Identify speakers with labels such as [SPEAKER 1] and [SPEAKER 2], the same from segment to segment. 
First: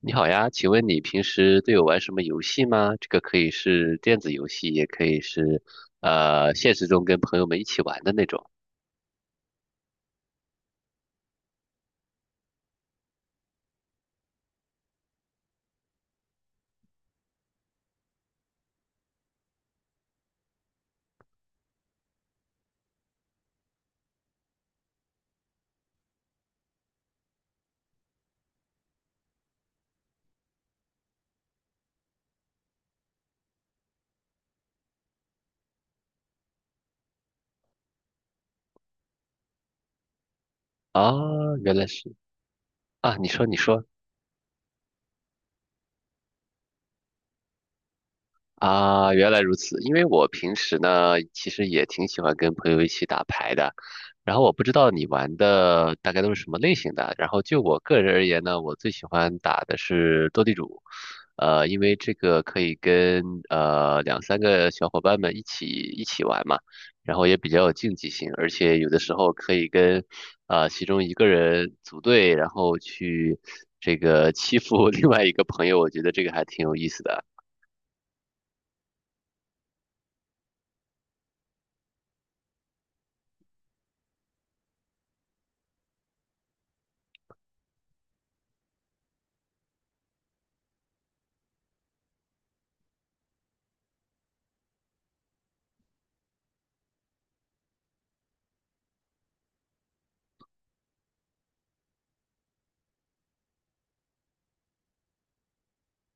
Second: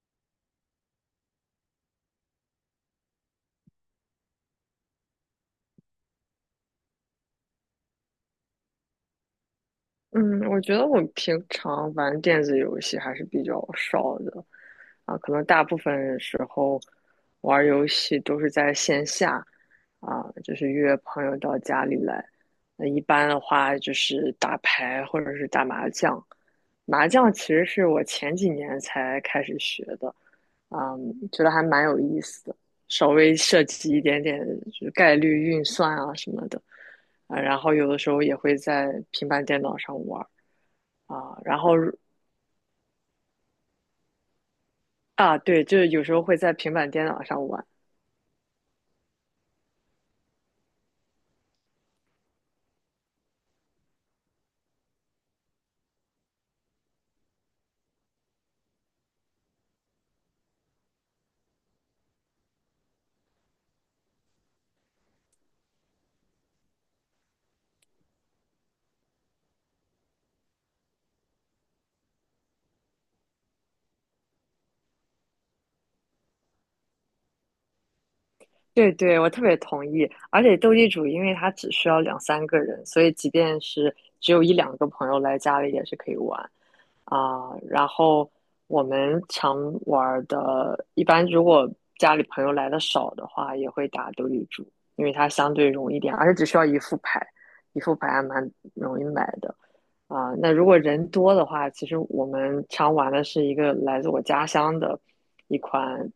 [SPEAKER 1] 你好呀，请问你平时都有玩什么游戏吗？这个可以是电子游戏，也可以是现实中跟朋友们一起玩的那种。
[SPEAKER 2] 嗯，我觉得我平常玩电子游戏还是比较少的，啊，可能大部分时候玩儿游戏都是在线下，啊，就是约朋友到家里来。那一般的话就是打牌或者是打麻将，麻将其实是我前几年才开始学的，啊，觉得还蛮有意思的，稍微涉及一点点就是概率运算啊什么的。啊，然后有的时候也会在平板电脑上玩儿
[SPEAKER 1] 啊，
[SPEAKER 2] 啊，然后
[SPEAKER 1] 原来是啊，你说你说，
[SPEAKER 2] 啊，对，就是有时候会在平板电脑上玩。
[SPEAKER 1] 啊，原来如此。因为我平时呢，其实也挺喜欢跟朋友一起打牌的。然后我不知道你玩的大概都是什么类型的。然后就我个人而言呢，我最喜欢打的是斗地主，因为这个可以跟两三个小伙伴们一起玩嘛，然后也比较有竞技性，而且有的时候可以跟其中一个人组队，然后去这个欺负 另外一个朋友，我觉得这个还挺有意思的。
[SPEAKER 2] 对对，我特别同意。而且斗地主，因为它只需要两三个人，所以即便是只有一两个朋友来家里也是可以玩啊。然后我们常玩儿的，一般如果家里朋友来的少的话，也会打斗地主，因为它相对容易一点，而且只需要一副牌，一副牌还蛮容易买的啊。那如果人多的话，其实我们常玩的是一个来自我家乡的一款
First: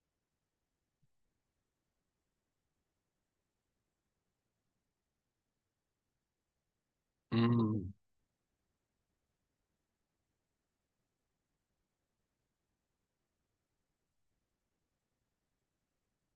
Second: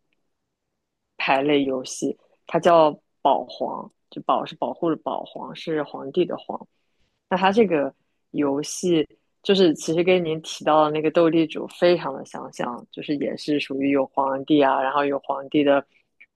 [SPEAKER 2] 牌类游戏。它叫保皇，就保是保护的保，皇是皇帝的皇。那它这
[SPEAKER 1] 嗯。
[SPEAKER 2] 个游戏就是其实跟您提到的那个斗地主非常的相像，就是也是属于有皇帝啊，然后有皇帝的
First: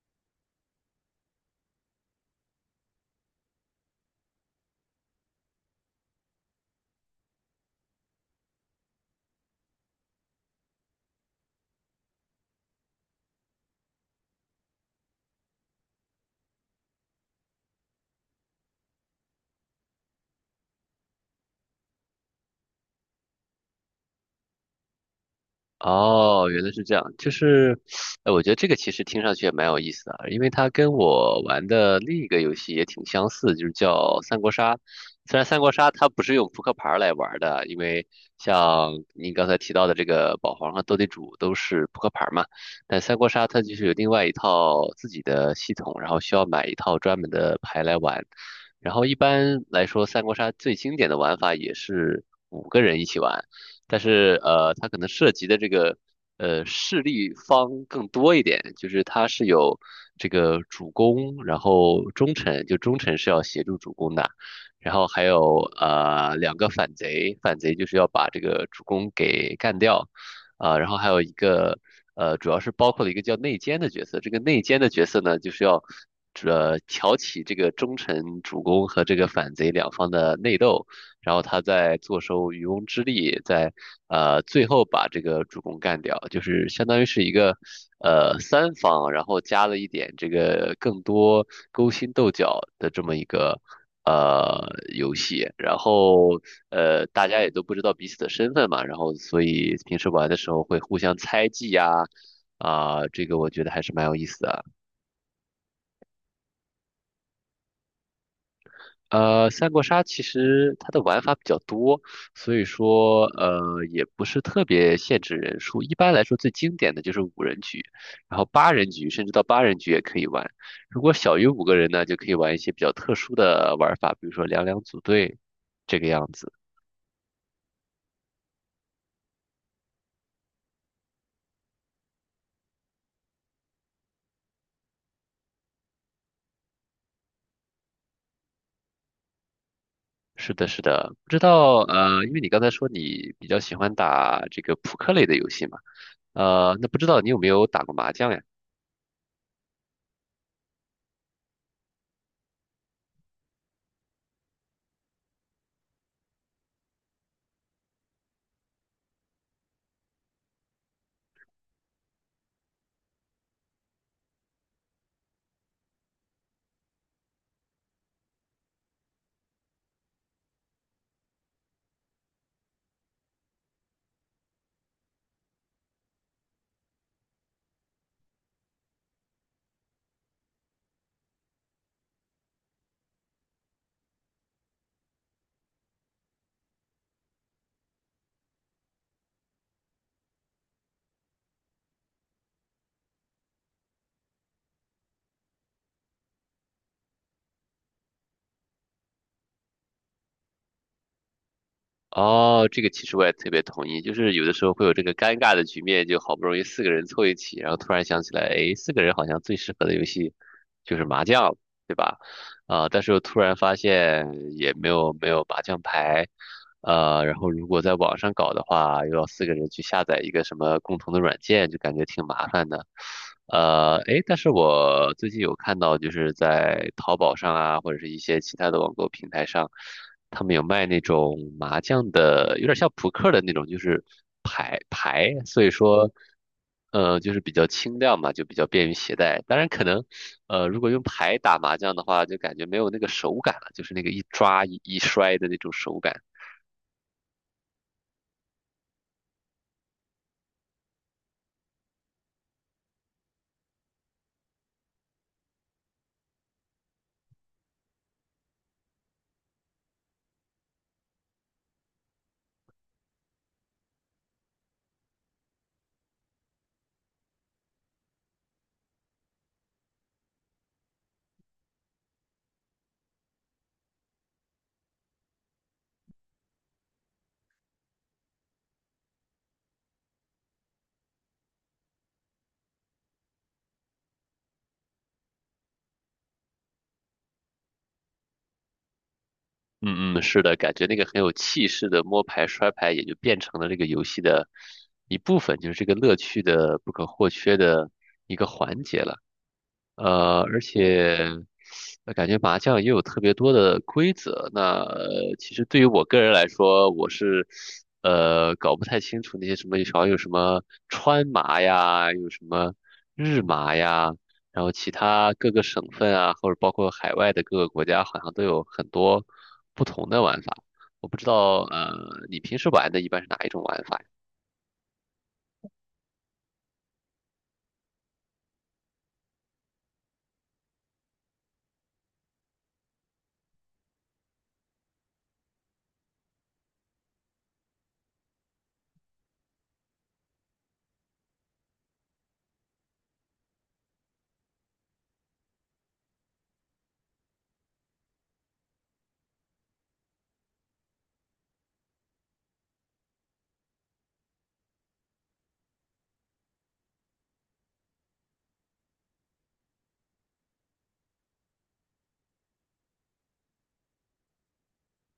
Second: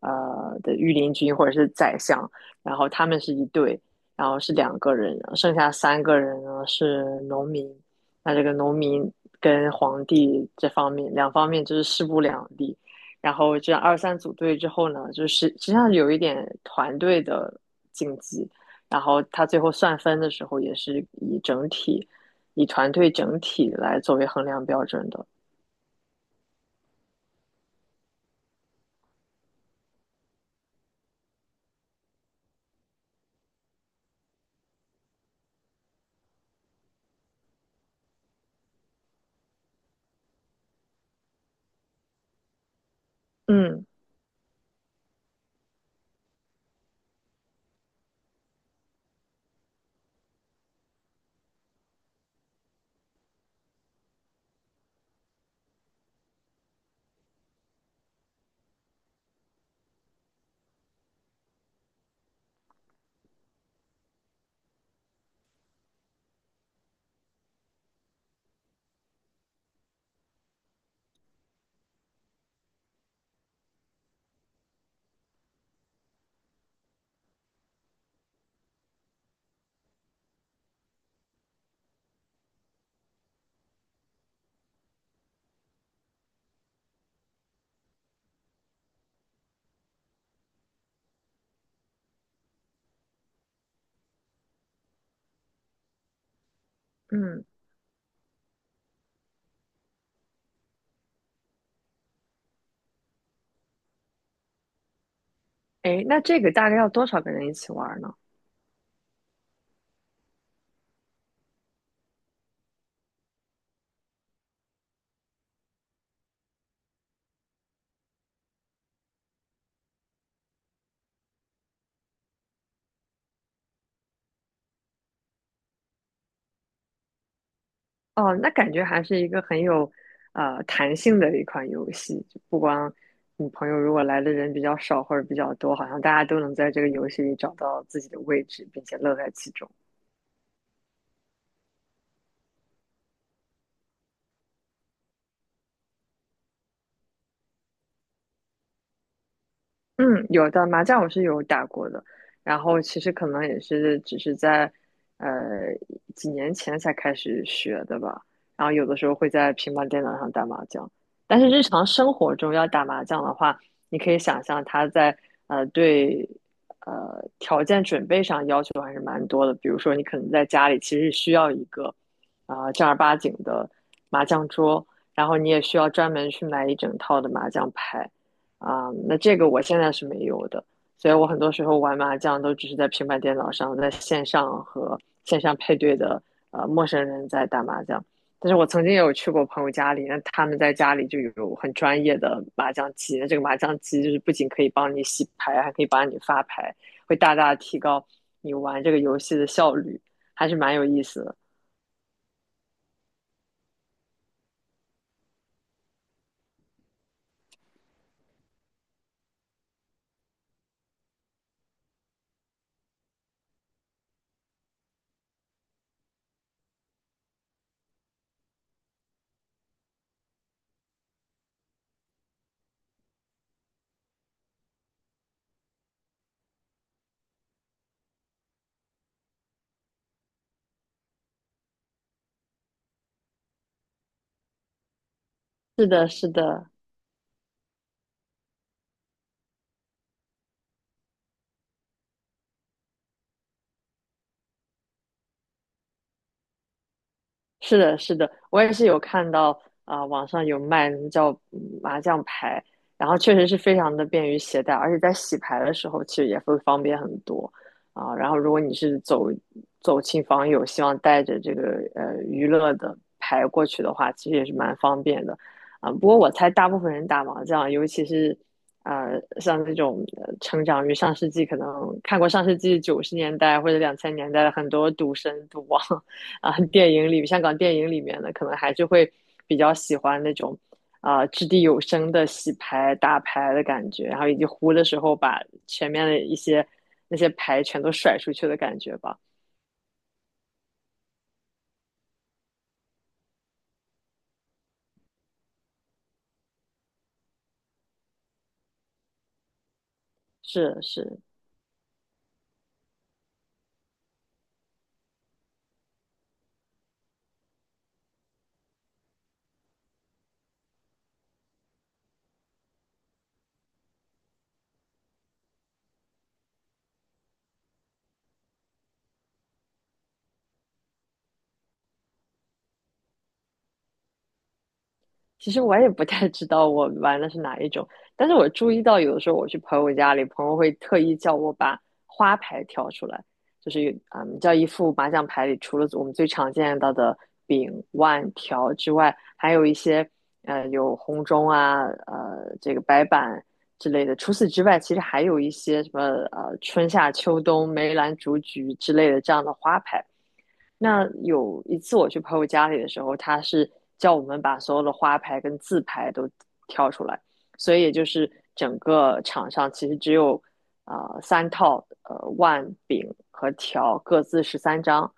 [SPEAKER 2] 呃的御林军或者是宰相，然后他们是一对，然后是两个人，剩下三个人呢是农民。那这个农民跟皇帝这方面两方面就是势不两立，然后这样二三组队之后呢，就是实际上有一点团队的竞技，然后他最后算分的时候也是以整体，以团队整体来作为衡量标准的。
[SPEAKER 1] 哦，原来是这样，就是，我觉得这个其实听上去也蛮有意思的啊，因为它跟我玩的另一个游戏也挺相似，就是叫三国杀。虽然三国杀它不是用扑克牌儿来玩儿的，因为像您刚才提到的这个保皇和斗地主都是扑克牌儿嘛，但三国杀它就
[SPEAKER 2] 嗯
[SPEAKER 1] 是有另外一套自己的系统，然后需要买一套专门的牌来玩。然后一般来说，三国杀最经典的玩法也是五个人一起玩。但是它可能涉及的这个势力方更多一点，就是它是有这个主公，然后忠臣，就忠臣是要协助主公的，然后还有两个反贼，反贼就是要把这个主公给干掉，啊、然后还有一个主要是包括了一个叫内奸的角色，这个内奸的角色呢，就是要。挑起这个忠臣主公和这个反贼两方的内斗，然后他在坐收渔翁之利，在最后把这个主公干掉，就是相当于是一个三方，然后加了一点这个更多勾心斗角的这么一个。呃，游戏，然后大家
[SPEAKER 2] 嗯。
[SPEAKER 1] 也都不知道彼此的身份嘛，然后所以平时玩的时候会互相猜忌呀，啊，这个我觉得还是蛮有意思的。
[SPEAKER 2] 哎，那这个大概要多少个人一起玩呢？
[SPEAKER 1] 三国杀其实它的玩法比较多，所以说也不是特别限制人数。一般来说，最经典的就是五人局，然后八人局，甚至到八人局也可以玩。如果小于五个人呢，就可以玩一些比较特殊的玩法，比如说两两组队这个样子。
[SPEAKER 2] 哦，那感觉还是一个很有弹性的一款游戏，就不光你朋友如果来的人比较少或者比较多，好像大家都能在这个游戏里找到自己的位置，并且乐在其中。
[SPEAKER 1] 是的，是的，不知道因为你刚才说你比较喜欢打这个扑克类的游戏嘛，那不知道你有没有打过麻将呀？
[SPEAKER 2] 嗯，有的麻将我是有打过的，然后其实可能也是只是在呃几年前才开始学的吧，然后有的时候会在平板电脑上打麻将，但是日常生活中要打麻将的话，你可以想象它在对条件准备上要求还是蛮多的，比如说你可能在家里其实需要一个啊，正儿八经的麻将桌，然后你也需要专门去买一整套的麻将牌。啊，那这个我现在是没有的，所以我很多时候玩麻将都只是在平板电脑上，在线上和线上配对的陌生人在打麻将。但是我曾经也有去过朋友家里，那他们在家里就有很专业的麻将机，那这个麻将机就是不仅可以帮你洗牌，还可以帮你发牌，会大大提高你玩这个游戏的效率，还是蛮有意思的。
[SPEAKER 1] 哦，这个其实我也特别同意，就是有的时候会有这个尴尬的局面，就好不容易四个人凑一起，然后突然想起来，哎，四个人好像最适合的游戏就是麻将，对吧？啊、但是又突然发现也没有麻将牌，然后如果在网上搞的话，又要四个人去下载一个什么共同的软件，就感觉挺麻烦的。诶，但是我最近有看到，就是在淘宝上啊，或者是一些其他的网购平台上，他们有卖那种麻将的，有点像扑克的那种，就是牌牌，所以
[SPEAKER 2] 是的，
[SPEAKER 1] 说。
[SPEAKER 2] 是的，
[SPEAKER 1] 就是比较轻量嘛，就比较便于携带。当然，可能，如果用牌打麻将的话，就感觉没有那个手感了，就是那个一抓一摔的那种手感。
[SPEAKER 2] 是的，是的，我也是有看到啊，网上有卖叫麻将牌，然后确实是非常的便于携带，而且在洗牌的时候其实也会方便很多啊，然后如果你是走亲访友，希望带着这个娱乐的牌过去的话，其实也是蛮方便的啊，不过我猜大部分人打麻将，尤其是像这种成长于上世纪，可能看过上世纪90年代或者2000年代的很多赌神、赌王。啊，电影里香港电影里面的，可能还是会比较喜欢那种啊，掷地有声的洗牌打牌的感觉，然后以及胡的时候把前面的一些那些牌全都甩出去的感觉吧。
[SPEAKER 1] 嗯嗯，嗯，是的，感觉那个很有气势的摸牌摔牌，也就变成了这个游戏的一部分，就是这个乐趣的不可或缺的一个环节了。而
[SPEAKER 2] 是
[SPEAKER 1] 且
[SPEAKER 2] 是。
[SPEAKER 1] 感觉麻将也有特别多的规则。那其实对于我个人来说，我是搞不太清楚那些什么，好像有什么川麻呀，有什么日麻呀，然后其他各个省份啊，或者包括海外的各个国家，好像都有很多不同的玩法。我不知道，你平时玩的一般是哪一种玩法呀。
[SPEAKER 2] 其实我也不太知道我玩的是哪一种，但是我注意到有的时候我去朋友家里，朋友会特意叫我把花牌挑出来，就是叫一副麻将牌里除了我们最常见到的饼、腕、条之外，还有一些有红中啊，这个白板之类的。除此之外，其实还有一些什么春夏秋冬、梅兰竹菊之类的这样的花牌。那有一次我去朋友家里的时候，他是叫我们把所有的花牌跟字牌都挑出来，所以也就是整个场上其实只有三套万柄和条各自13张，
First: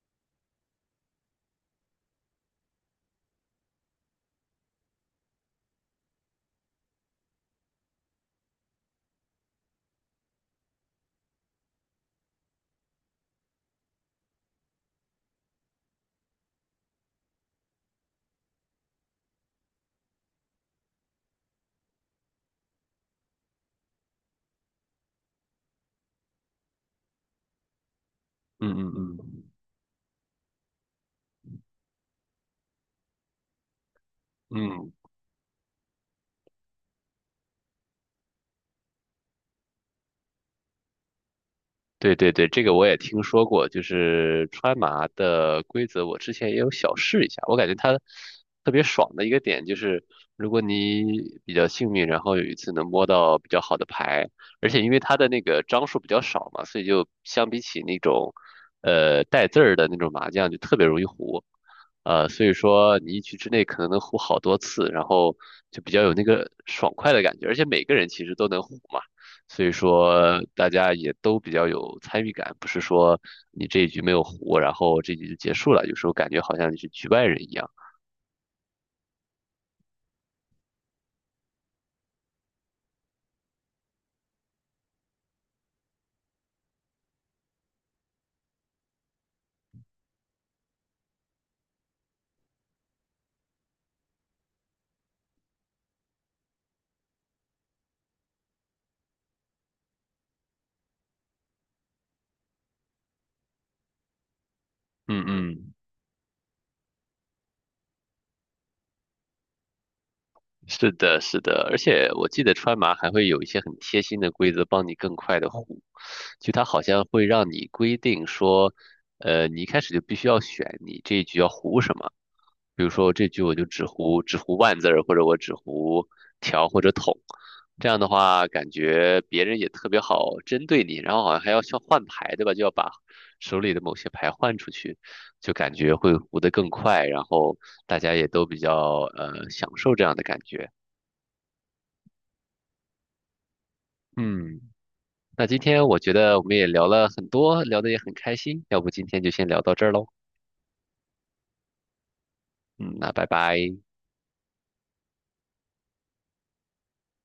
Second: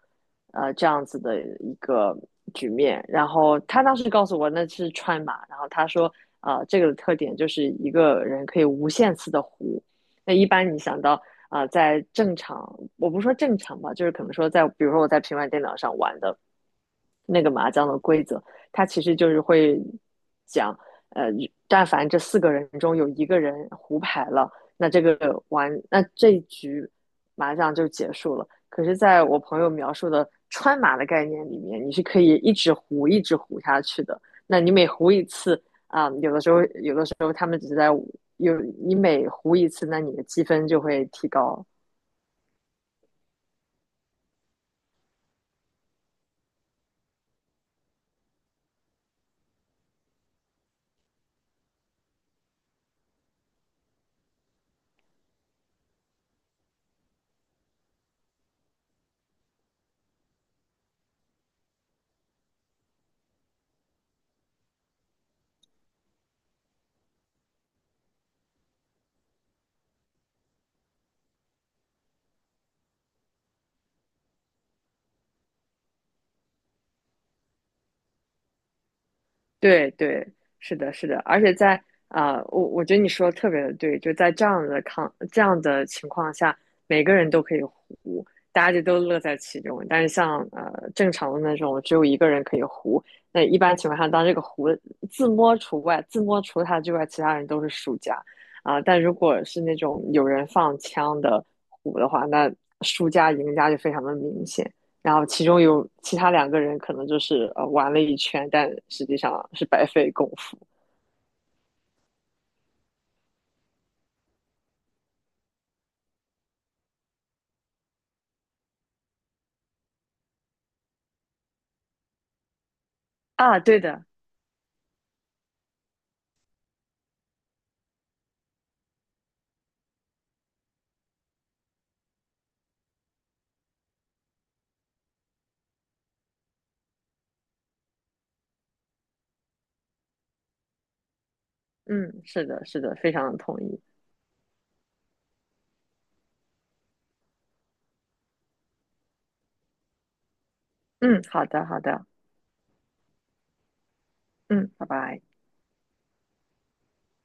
[SPEAKER 2] 这样子的一个局面。然后他当时告诉我那是川麻，然后他说这个的特点就是一个人可以无限次的胡。那一般你想到啊，在正常，我不说正常吧，就是可能说在，比如说我在平板电脑上玩的那个麻将的规则，它其实就是会讲，呃，但凡这四个人中有一个人胡牌了，那这一局麻将就结束了。
[SPEAKER 1] 嗯
[SPEAKER 2] 可
[SPEAKER 1] 嗯
[SPEAKER 2] 是，在我
[SPEAKER 1] 嗯。
[SPEAKER 2] 朋友描述的川麻的概念里面，你是可以一直胡，一直胡下去的。那你每
[SPEAKER 1] 嗯，
[SPEAKER 2] 胡一次啊，有的时候他们只是在有你每胡一次，那你的积分就会提高。
[SPEAKER 1] 对对对，这个我也听说过，就是川麻的规则，我之前也有小试一下。我感觉它特别爽的一个点就是，如果你比较幸运，然后有一次能摸到比较好的牌，而且因为它的那个张数比较少嘛，所以就相比起那种带字儿的那种麻将，就特别容易胡。所以说你一局之内可能能胡好多次，然后就比较有那个爽快的感觉，而且每个人其实都能胡嘛。所以说大家也都比较有参与感，不是说你这一局没有胡，然后这局就结束了，有时候感觉好像你是局外人一样。
[SPEAKER 2] 对对，是的，是的，而且在啊，我觉得你说的特别的对，就在这样的情况下，每个人都可以胡，大家就都乐在其中。但是像正常的那种，只有一个人可以胡，那一般情况下，当这个胡自摸除外，自摸除了他之外，其他人都是输家啊，但如果是那种有人放枪的胡的话，那输家赢家就非常的明显。然后
[SPEAKER 1] 嗯
[SPEAKER 2] 其中
[SPEAKER 1] 嗯，
[SPEAKER 2] 有其他两个人可能就是玩了一圈，但实际上是白费功夫
[SPEAKER 1] 是的，是的，而且我记得川麻还会有一些很贴心的规则，帮你更快的胡。就它好像会让你规定说，你一开始就必须要选你这一局要胡什么。比如说这局我
[SPEAKER 2] 啊。
[SPEAKER 1] 就
[SPEAKER 2] 对
[SPEAKER 1] 只
[SPEAKER 2] 的，
[SPEAKER 1] 胡只胡万字儿，或者我只胡条或者筒，这样的话感觉别人也特别好针对你，然后好像还要需要换牌，对吧？就要把手里的某些牌换出去，就感觉会胡得更快，然后大家也都比较享受这样的感觉。
[SPEAKER 2] 嗯，是的，是的，非常同意。
[SPEAKER 1] 嗯，那今天我觉得我们也聊了很多，聊得也很开心，要不今天就先聊到这儿喽。
[SPEAKER 2] 嗯，好的，好的，
[SPEAKER 1] 嗯，那拜拜。
[SPEAKER 2] 嗯，拜拜。